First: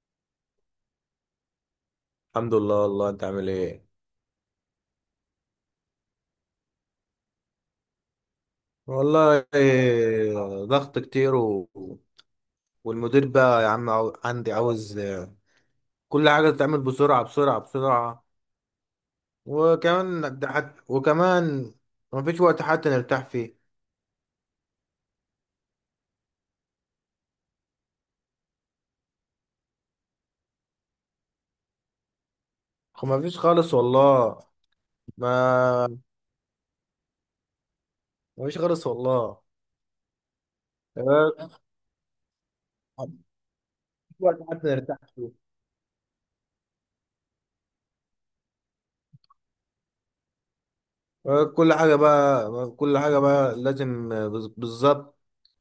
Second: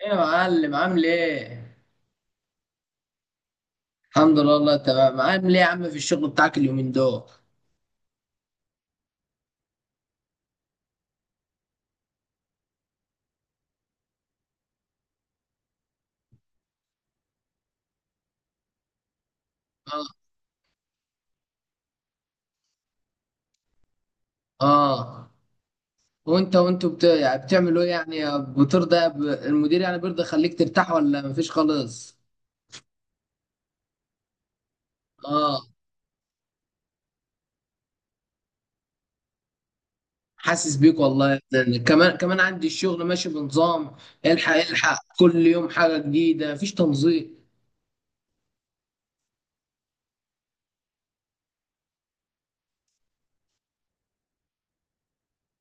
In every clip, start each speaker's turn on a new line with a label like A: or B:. A: ايه يا معلم، عامل ايه؟
B: الحمد لله، والله انت عامل ايه؟
A: الحمد لله والله تمام. عامل ايه يا عم في الشغل بتاعك اليومين دول؟
B: والله إيه، ضغط كتير. والمدير بقى يا عم، عندي عاوز، كل حاجة تتعمل بسرعة بسرعة بسرعة.
A: اه.
B: وكمان مفيش وقت حتى نرتاح فيه.
A: اه. وانتوا يعني بتعملوا ايه؟ المدير يعني بيرضى يخليك ترتاح ولا مفيش خالص؟
B: مفيش خالص والله.
A: اه.
B: ما مفيش خالص والله.
A: حاسس بيك والله.
B: آه،
A: يعني كمان كمان عندي الشغل
B: مفيش
A: ماشي بنظام.
B: وقت
A: الحق
B: حتى
A: الحق
B: نرتاح فيه.
A: كل يوم حاجة جديدة، مفيش تنظيم.
B: كل حاجة بقى لازم، بالظبط.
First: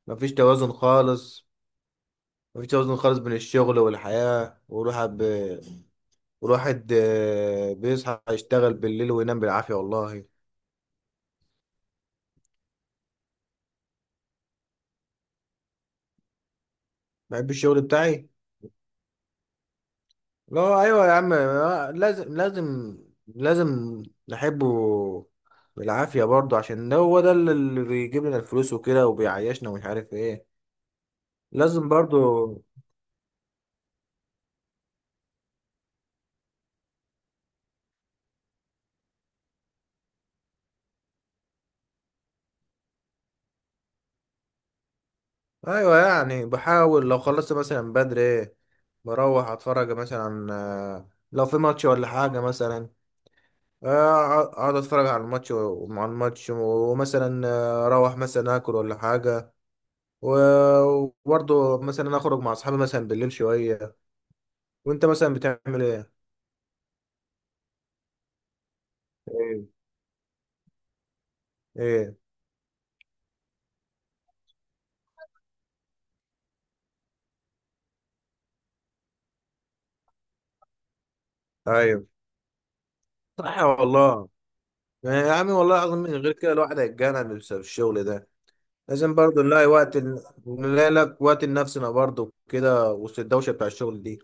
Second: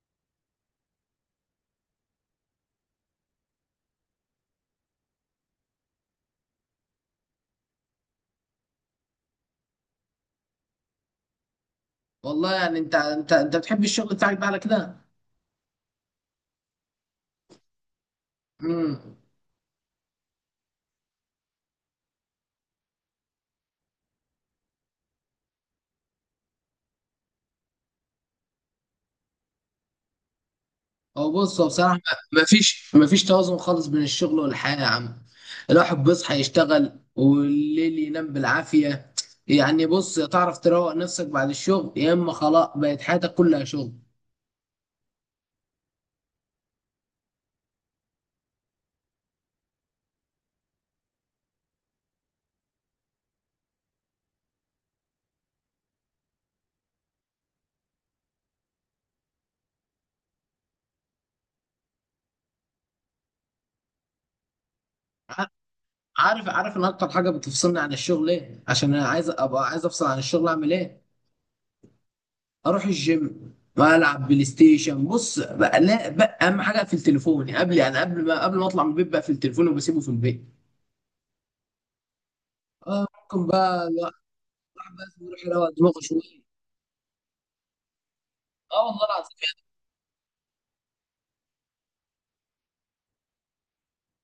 B: مفيش توازن خالص. مفيش توازن خالص بين الشغل والحياة. والواحد بيصحى يشتغل بالليل وينام بالعافية والله.
A: والله يعني انت بتحب الشغل بتاعك ده على كده؟
B: بحب الشغل بتاعي.
A: امم
B: لا، أيوة يا عم، لازم نحبه بالعافية برضه، عشان ده هو ده اللي بيجيب لنا الفلوس وكده وبيعيشنا ومش عارف ايه.
A: هو
B: لازم
A: بصراحة
B: برضه.
A: ما فيش توازن خالص بين الشغل والحياة يا عم. الواحد بيصحى يشتغل، والليل ينام بالعافية. يعني بص، تعرف تروق نفسك بعد الشغل، يا اما خلاص بقت حياتك كلها شغل.
B: أيوة، يعني بحاول لو خلصت مثلا بدري، بروح أتفرج مثلا، لو في ماتش ولا حاجة مثلا، اقعد اتفرج على الماتش ومع الماتش، ومثلا اروح مثلا اكل ولا حاجه، و- وبرضه مثلا اخرج مع اصحابي مثلا بالليل شويه. وانت مثلا
A: ع-
B: بتعمل ايه؟
A: عارف ان اكتر حاجة بتفصلني عن الشغل ايه؟ عشان انا
B: ايه؟
A: عايز افصل عن الشغل، اعمل ايه؟
B: ايه؟
A: اروح الجيم والعب بلاي ستيشن. بص بقى، لا بقى اهم حاجة في التليفون. يعني قبل ما اطلع من البيت بقى في التليفون وبسيبه في البيت.
B: ايوه،
A: آه ممكن
B: صح
A: بقى الواحد
B: والله.
A: بقى
B: يا
A: يروح
B: عمي،
A: يروق
B: والله العظيم
A: دماغه
B: من غير
A: شوية.
B: كده الواحد هيتجنن بسبب الشغل ده.
A: اه والله
B: لازم
A: العظيم.
B: برضه نلاقي وقت، نلاقي لك وقت لنفسنا برضه كده وسط الدوشه بتاع الشغل دي.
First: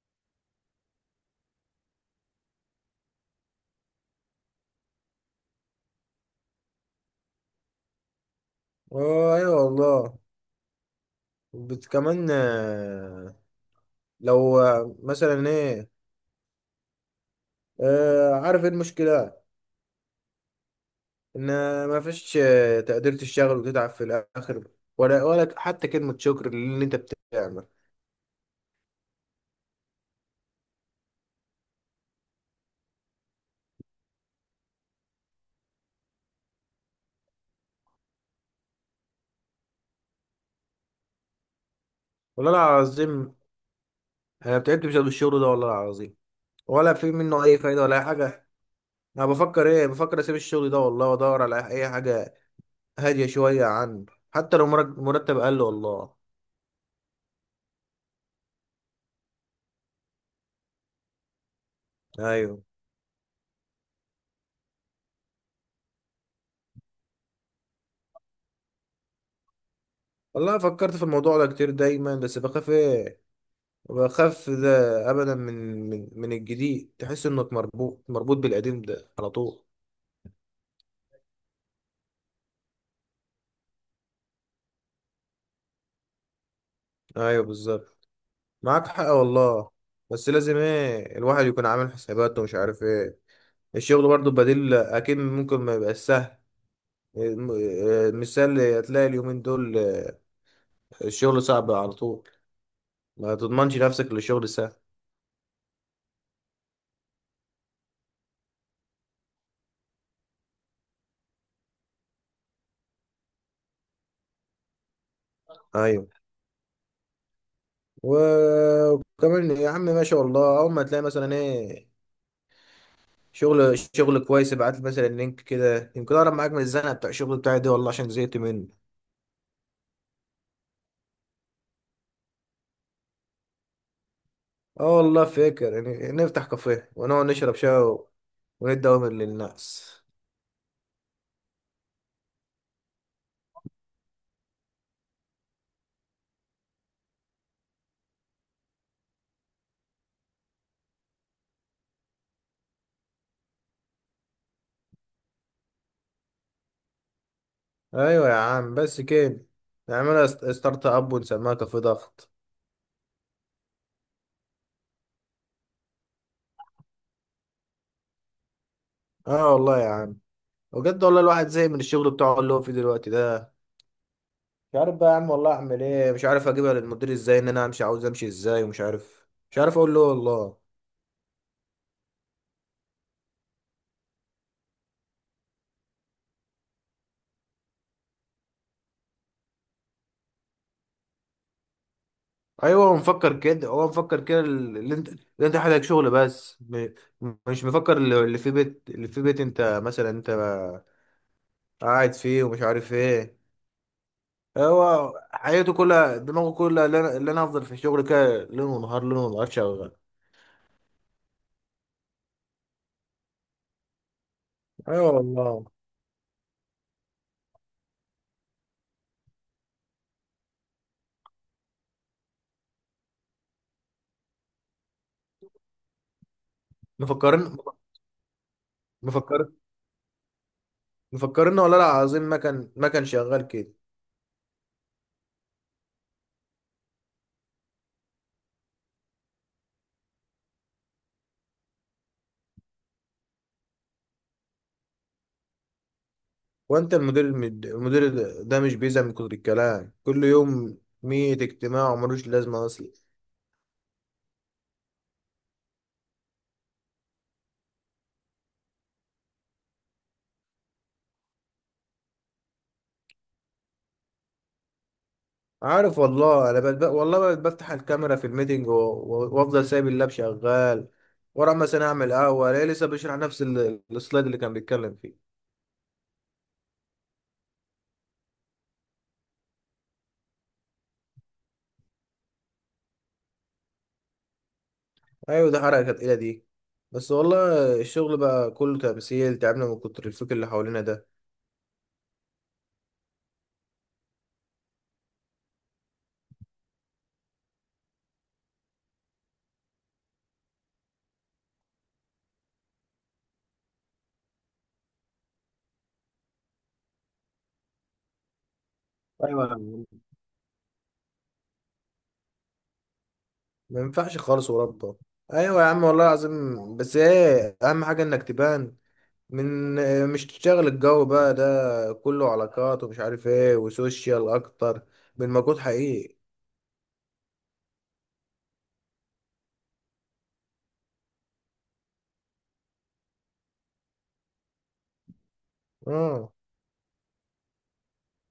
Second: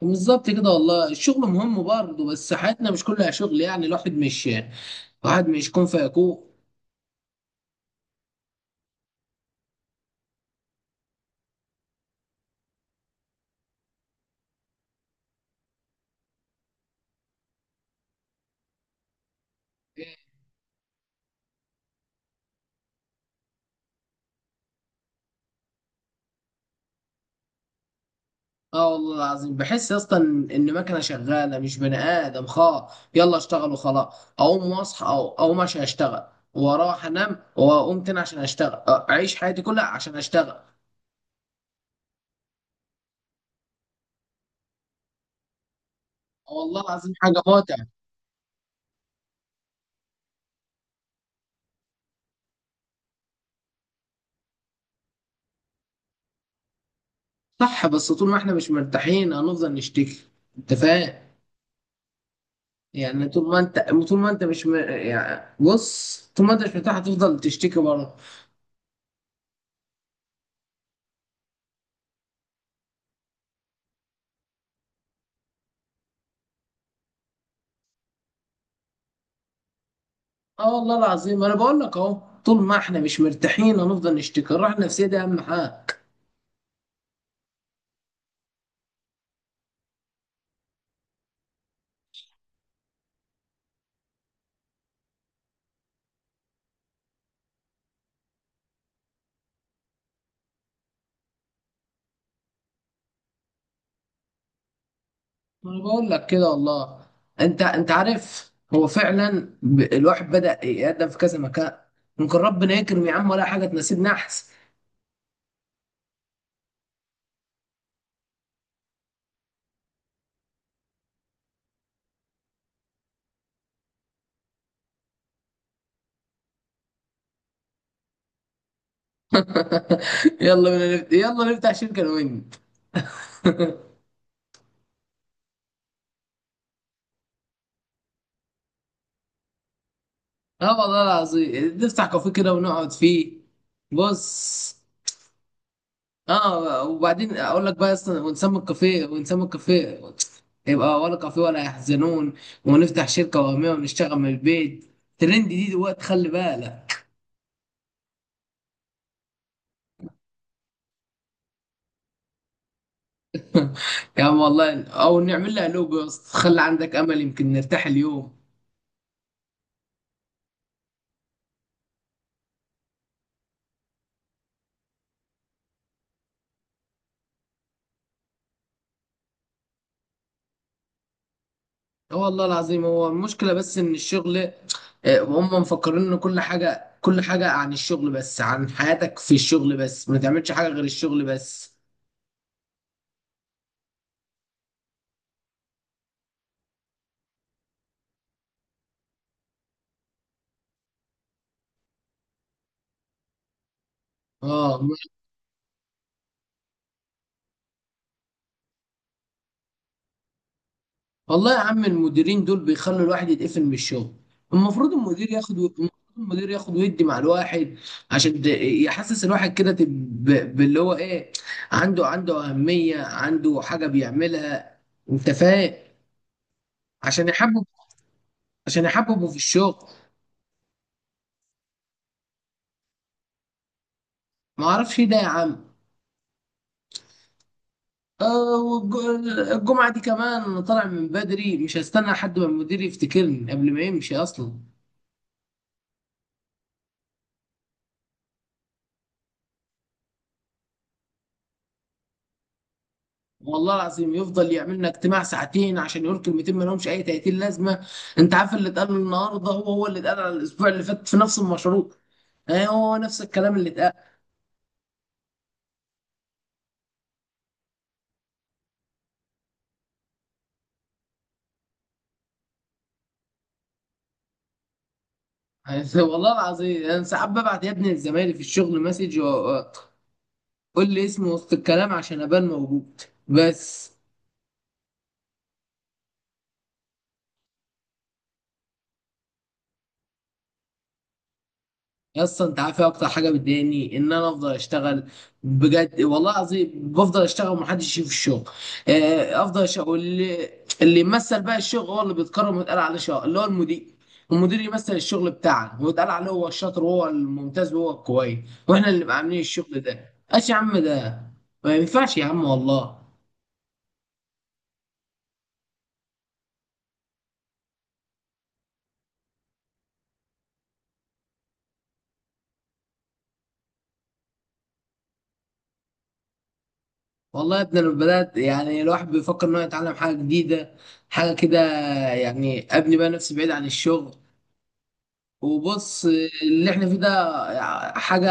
A: بالظبط كده والله، الشغل مهم برضه بس حياتنا مش كلها شغل. يعني الواحد مش كون فيكون.
B: ايوه والله. كمان، لو، مثلا ايه، عارف ايه المشكلة؟ ان ما فيش تقدير. تشتغل وتتعب في الاخر، ولا حتى كلمة شكر للي انت بتعمل.
A: اه والله العظيم. بحس يا اسطى ان مكنه شغاله مش بني ادم، خلاص يلا اشتغل وخلاص، اقوم واصحى او اقوم عشان اشتغل، واروح انام واقوم تاني عشان اشتغل، اعيش حياتي كلها عشان اشتغل.
B: والله العظيم، انا تعبت بسبب الشغل ده والله العظيم،
A: آه والله
B: ولا في
A: العظيم حاجه
B: منه اي فايدة
A: متعبه.
B: ولا اي حاجة. انا بفكر ايه، بفكر اسيب الشغل ده والله وادور على اي حاجة هادية شوية عنه، حتى لو مرتب اقل والله.
A: صح، بس طول ما احنا مش مرتاحين هنفضل نشتكي. انت فاهم؟
B: ايوه
A: يعني طول ما انت طول ما انت مش م... يعني بص، طول ما انت مش مرتاح هتفضل تشتكي بره.
B: والله، فكرت في الموضوع ده كتير دايما، بس بخاف ايه، بخاف ده ابدا، من الجديد، تحس انك مربوط مربوط بالقديم ده على طول.
A: اه والله العظيم، انا بقول لك اهو، طول ما احنا مش مرتاحين هنفضل نشتكي. الراحه النفسيه دي اهم حاجه.
B: ايوه بالظبط، معاك حق والله. بس لازم ايه الواحد يكون عامل حساباته ومش عارف ايه. الشغل برضه بديل اكيد ممكن ما يبقاش سهل. المثال هتلاقي اليومين دول، الشغل صعب على طول. ما تضمنش نفسك للشغل سهل.
A: انا بقول لك كده والله. انت عارف، هو فعلا الواحد بدأ يقدم في كذا مكان، ممكن ربنا يكرم يا عم ولا حاجه تناسبنا احسن.
B: ايوه. وكمان يا عم، ما شاء الله، اول ما تلاقي مثلا ايه، شغل شغل كويس، ابعت لي مثلا لينك كده، يمكن اقرب معاك من الزنقه بتاع الشغل بتاعي دي والله، عشان زهقت منه.
A: يلا نفتح شركه انا وانت.
B: اه والله فاكر، يعني نفتح كافيه ونقعد نشرب شاي، وايه الدوامر للناس.
A: اه والله العظيم نفتح كافيه كده ونقعد فيه. بص، اه وبعدين اقول لك بقى، اصلا ونسمي الكافيه، يبقى ولا كافيه ولا يحزنون. ونفتح شركه وهميه ونشتغل من البيت، ترند دي دلوقتي خلي بالك.
B: ايوه يا عم، بس كده، نعملها ستارت اب ونسميها كافي ضغط.
A: يا عم والله، او نعمل لها لوجو يا اسطى. خلي عندك امل يمكن نرتاح اليوم.
B: اه والله يا عم، بجد والله الواحد زهق من الشغل بتاعه اللي هو فيه دلوقتي ده. مش عارف بقى يا عم والله اعمل ايه، مش عارف اجيبها للمدير ازاي، ان انا امشي، عاوز امشي ازاي، ومش عارف مش عارف اقول له والله.
A: اه والله العظيم. هو المشكله بس ان الشغل آه، هم مفكرين ان كل حاجه عن الشغل بس، عن حياتك في الشغل بس، ما تعملش حاجه غير الشغل بس.
B: ايوه، هو مفكر كده، اللي انت حاجه شغل بس، مش مفكر اللي في بيت، اللي في بيت انت مثلا، انت قاعد فيه ومش عارف ايه.
A: اه
B: هو حياته كلها دماغه كلها، اللي أنا افضل في الشغل كده ليل ونهار ليل ونهار شغال.
A: والله يا عم، المديرين دول بيخلوا الواحد يتقفل من الشغل.
B: ايوه والله.
A: المفروض المدير ياخد ويدي مع الواحد، عشان ت- يحسس الواحد كده باللي هو ايه، عنده أهمية، عنده حاجة بيعملها. انت فاهم؟ عشان
B: مفكرين.
A: يحبب عشان يحببه في
B: مفكر.
A: الشغل.
B: مفكرين والله العظيم، ما كان شغال كده.
A: ما اعرفش ايه ده يا عم. الجمعة دي كمان أنا طالع من بدري، مش هستنى لحد ما المدير يفتكرني قبل ما يمشي اصلا.
B: وانت المدير، المدير ده مش بيزهق من كتر الكلام كل يوم؟ مية اجتماع وملوش لازمه اصلا.
A: والله العظيم يفضل يعمل لنا اجتماع ساعتين عشان يقول كلمتين ما لهمش اي 30 لازمه. انت عارف اللي اتقال النهارده هو اللي اتقال على الاسبوع اللي فات في نفس المشروع. اه هو نفس الكلام اللي اتقال.
B: عارف والله، انا بقى والله بقى بفتح الكاميرا في الميتنج وافضل سايب اللاب شغال ورا، مثلا اعمل قهوه الاقيه لسه بيشرح نفس السلايد اللي كان بيتكلم فيه.
A: والله العظيم انا ساعات ببعت يا ابني لزمايلي في الشغل مسج، قول لي اسمي وسط الكلام عشان ابان موجود. بس.
B: ايوه، ده حركه تقيله دي، بس والله الشغل بقى كله تمثيل، تعبنا من كتر الفكر اللي حوالينا ده.
A: يا اسطى، انت عارف ايه اكتر حاجه بتضايقني؟ ان انا افضل اشتغل بجد والله العظيم، بفضل اشتغل ومحدش يشوف الشغل. افضل اشتغل، واللي يمثل بقى الشغل هو اللي بيتكرم ويتقال عليه شاطر، اللي هو المدير. المدير يمثل الشغل بتاعنا ويتقال عليه هو الشاطر وهو الممتاز وهو الكويس، واحنا اللي نبقى عاملين
B: ايوه يا
A: الشغل
B: عم.
A: ده، ايش يا عم ده؟ ما ينفعش يا عم والله.
B: ما ينفعش خالص وربه. ايوه يا عم، والله العظيم، بس ايه اهم حاجه انك تبان، من مش تشتغل. الجو بقى ده كله علاقات ومش عارف ايه وسوشيال، اكتر من مجهود حقيقي.
A: والله يا ابني، انا بدات يعني الواحد بيفكر انه يتعلم حاجه جديده، حاجه كده. يعني ابني بقى نفسي بعيد عن الشغل، وبص
B: اه
A: اللي احنا فيه ده حاجة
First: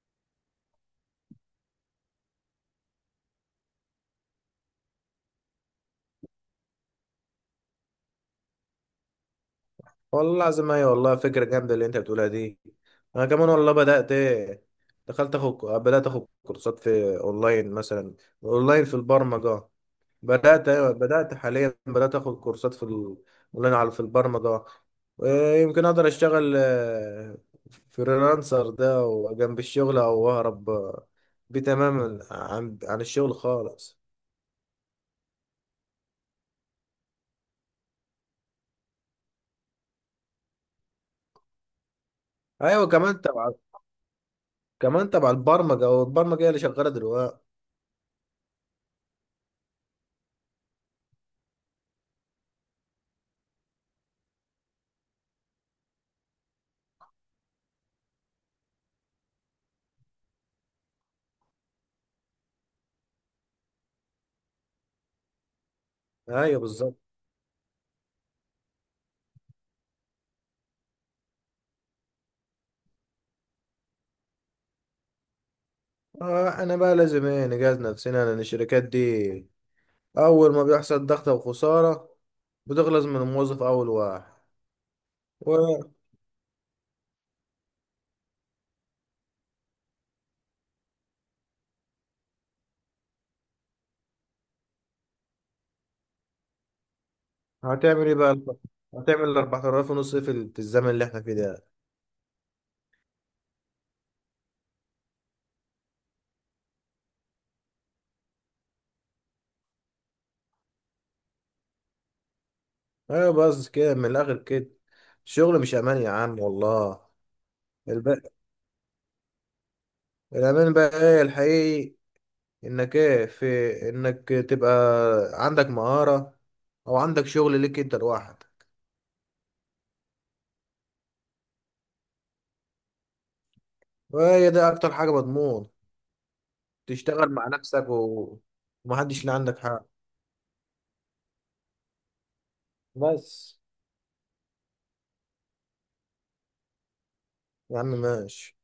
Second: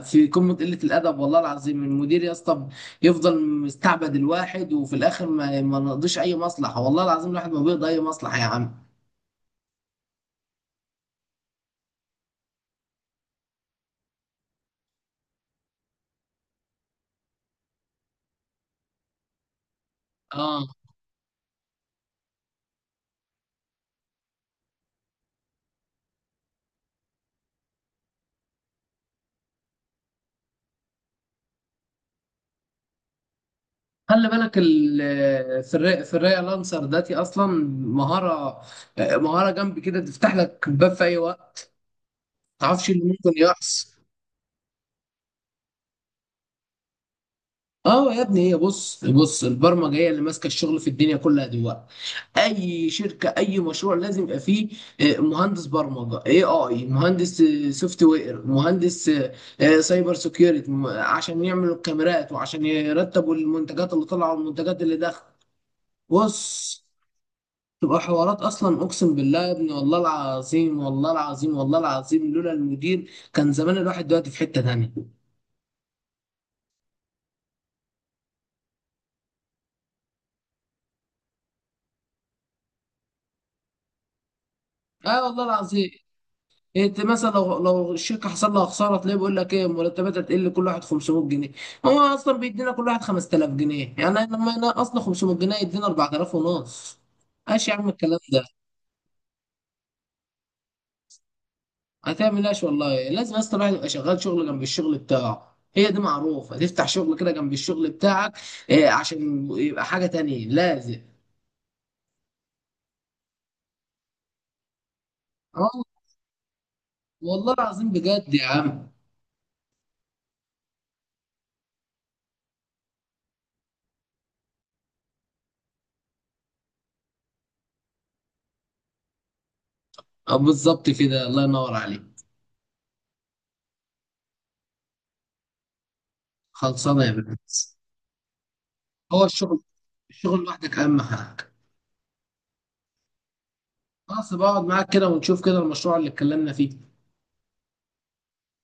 A: في قمة قلة الأدب والله العظيم. المدير يا اسطى يفضل مستعبد الواحد، وفي الآخر ما نقضيش أي مصلحة، والله العظيم الواحد ما بيقضي أي مصلحة يا عم.
B: والله العظيم. ايوه والله فكره جامده اللي انت بتقولها دي، انا كمان والله بدات ايه، دخلت اخد بدات اخد كورسات في اونلاين مثلا، اونلاين في البرمجه.
A: اه
B: أيوة بدأت حاليا آخد كورسات في أونلاين في البرمجة. يمكن أقدر أشتغل فريلانسر ده وجنب الشغل، أو أهرب بيه تماما عن الشغل خالص.
A: خلي بالك، في الري لانسر داتي أصلا مهارة مهارة جنب كده تفتح لك باب في أي وقت، ما
B: أيوة،
A: تعرفش اللي
B: كمان
A: ممكن
B: تبع
A: يحصل.
B: كمان تبع البرمجة، والبرمجة هي اللي شغالة دلوقتي.
A: اه يا ابني، هي بص البرمجه هي اللي ماسكه الشغل في الدنيا كلها دلوقتي. اي شركه اي مشروع لازم يبقى فيه مهندس برمجه، اي مهندس سوفت وير، مهندس سايبر سيكيورتي، عشان يعملوا الكاميرات وعشان يرتبوا المنتجات اللي طالعه والمنتجات اللي داخله.
B: أيوة
A: بص
B: بالظبط.
A: تبقى حوارات اصلا، اقسم بالله يا ابني. والله العظيم والله العظيم والله العظيم لولا المدير كان زمان الواحد دلوقتي في حته تانيه.
B: أنا بقى لازم إيه نجهز نفسنا، لأن الشركات دي أول ما بيحصل ضغط أو خسارة بتغلظ من الموظف أول واحد.
A: اه والله العظيم. انت مثلا لو الشركه حصل لها خساره، تلاقيه بيقول لك ايه، مرتباتها تقل كل واحد 500 جنيه. هو اصلا بيدينا كل واحد 5000 جنيه، يعني لما نقصنا 500 جنيه يدينا 4000 ونص. ايش يا عم
B: هتعمل ايه
A: الكلام
B: بقى؟
A: ده؟
B: هتعمل ال 4000 ونص إيه في الزمن اللي احنا فيه ده؟
A: هتعمل ايش والله؟ لازم اصلا الواحد يبقى شغال شغل جنب الشغل بتاعه، هي دي معروفه، تفتح شغل كده جنب الشغل بتاعك إيه، عشان يبقى حاجه تانية لازم.
B: ايوه، بس كده، من الاخر كده الشغل مش
A: اه
B: امان يا عم والله.
A: والله العظيم
B: الب...
A: بجد يا عم.
B: الامان بقى ايه الحقيقي؟ انك ايه في انك تبقى عندك مهارة، او عندك شغل ليك انت لوحدك،
A: اه بالظبط كده، الله ينور عليك.
B: وهي ده اكتر حاجة مضمون،
A: خلصانه يا
B: تشتغل مع
A: بنت.
B: نفسك، ومحدش
A: هو
B: اللي عندك
A: الشغل
B: حق.
A: الشغل لوحدك اهم حاجه.
B: بس
A: خلاص، بقعد معاك كده ونشوف كده المشروع اللي اتكلمنا فيه.
B: يا عم، ماشي.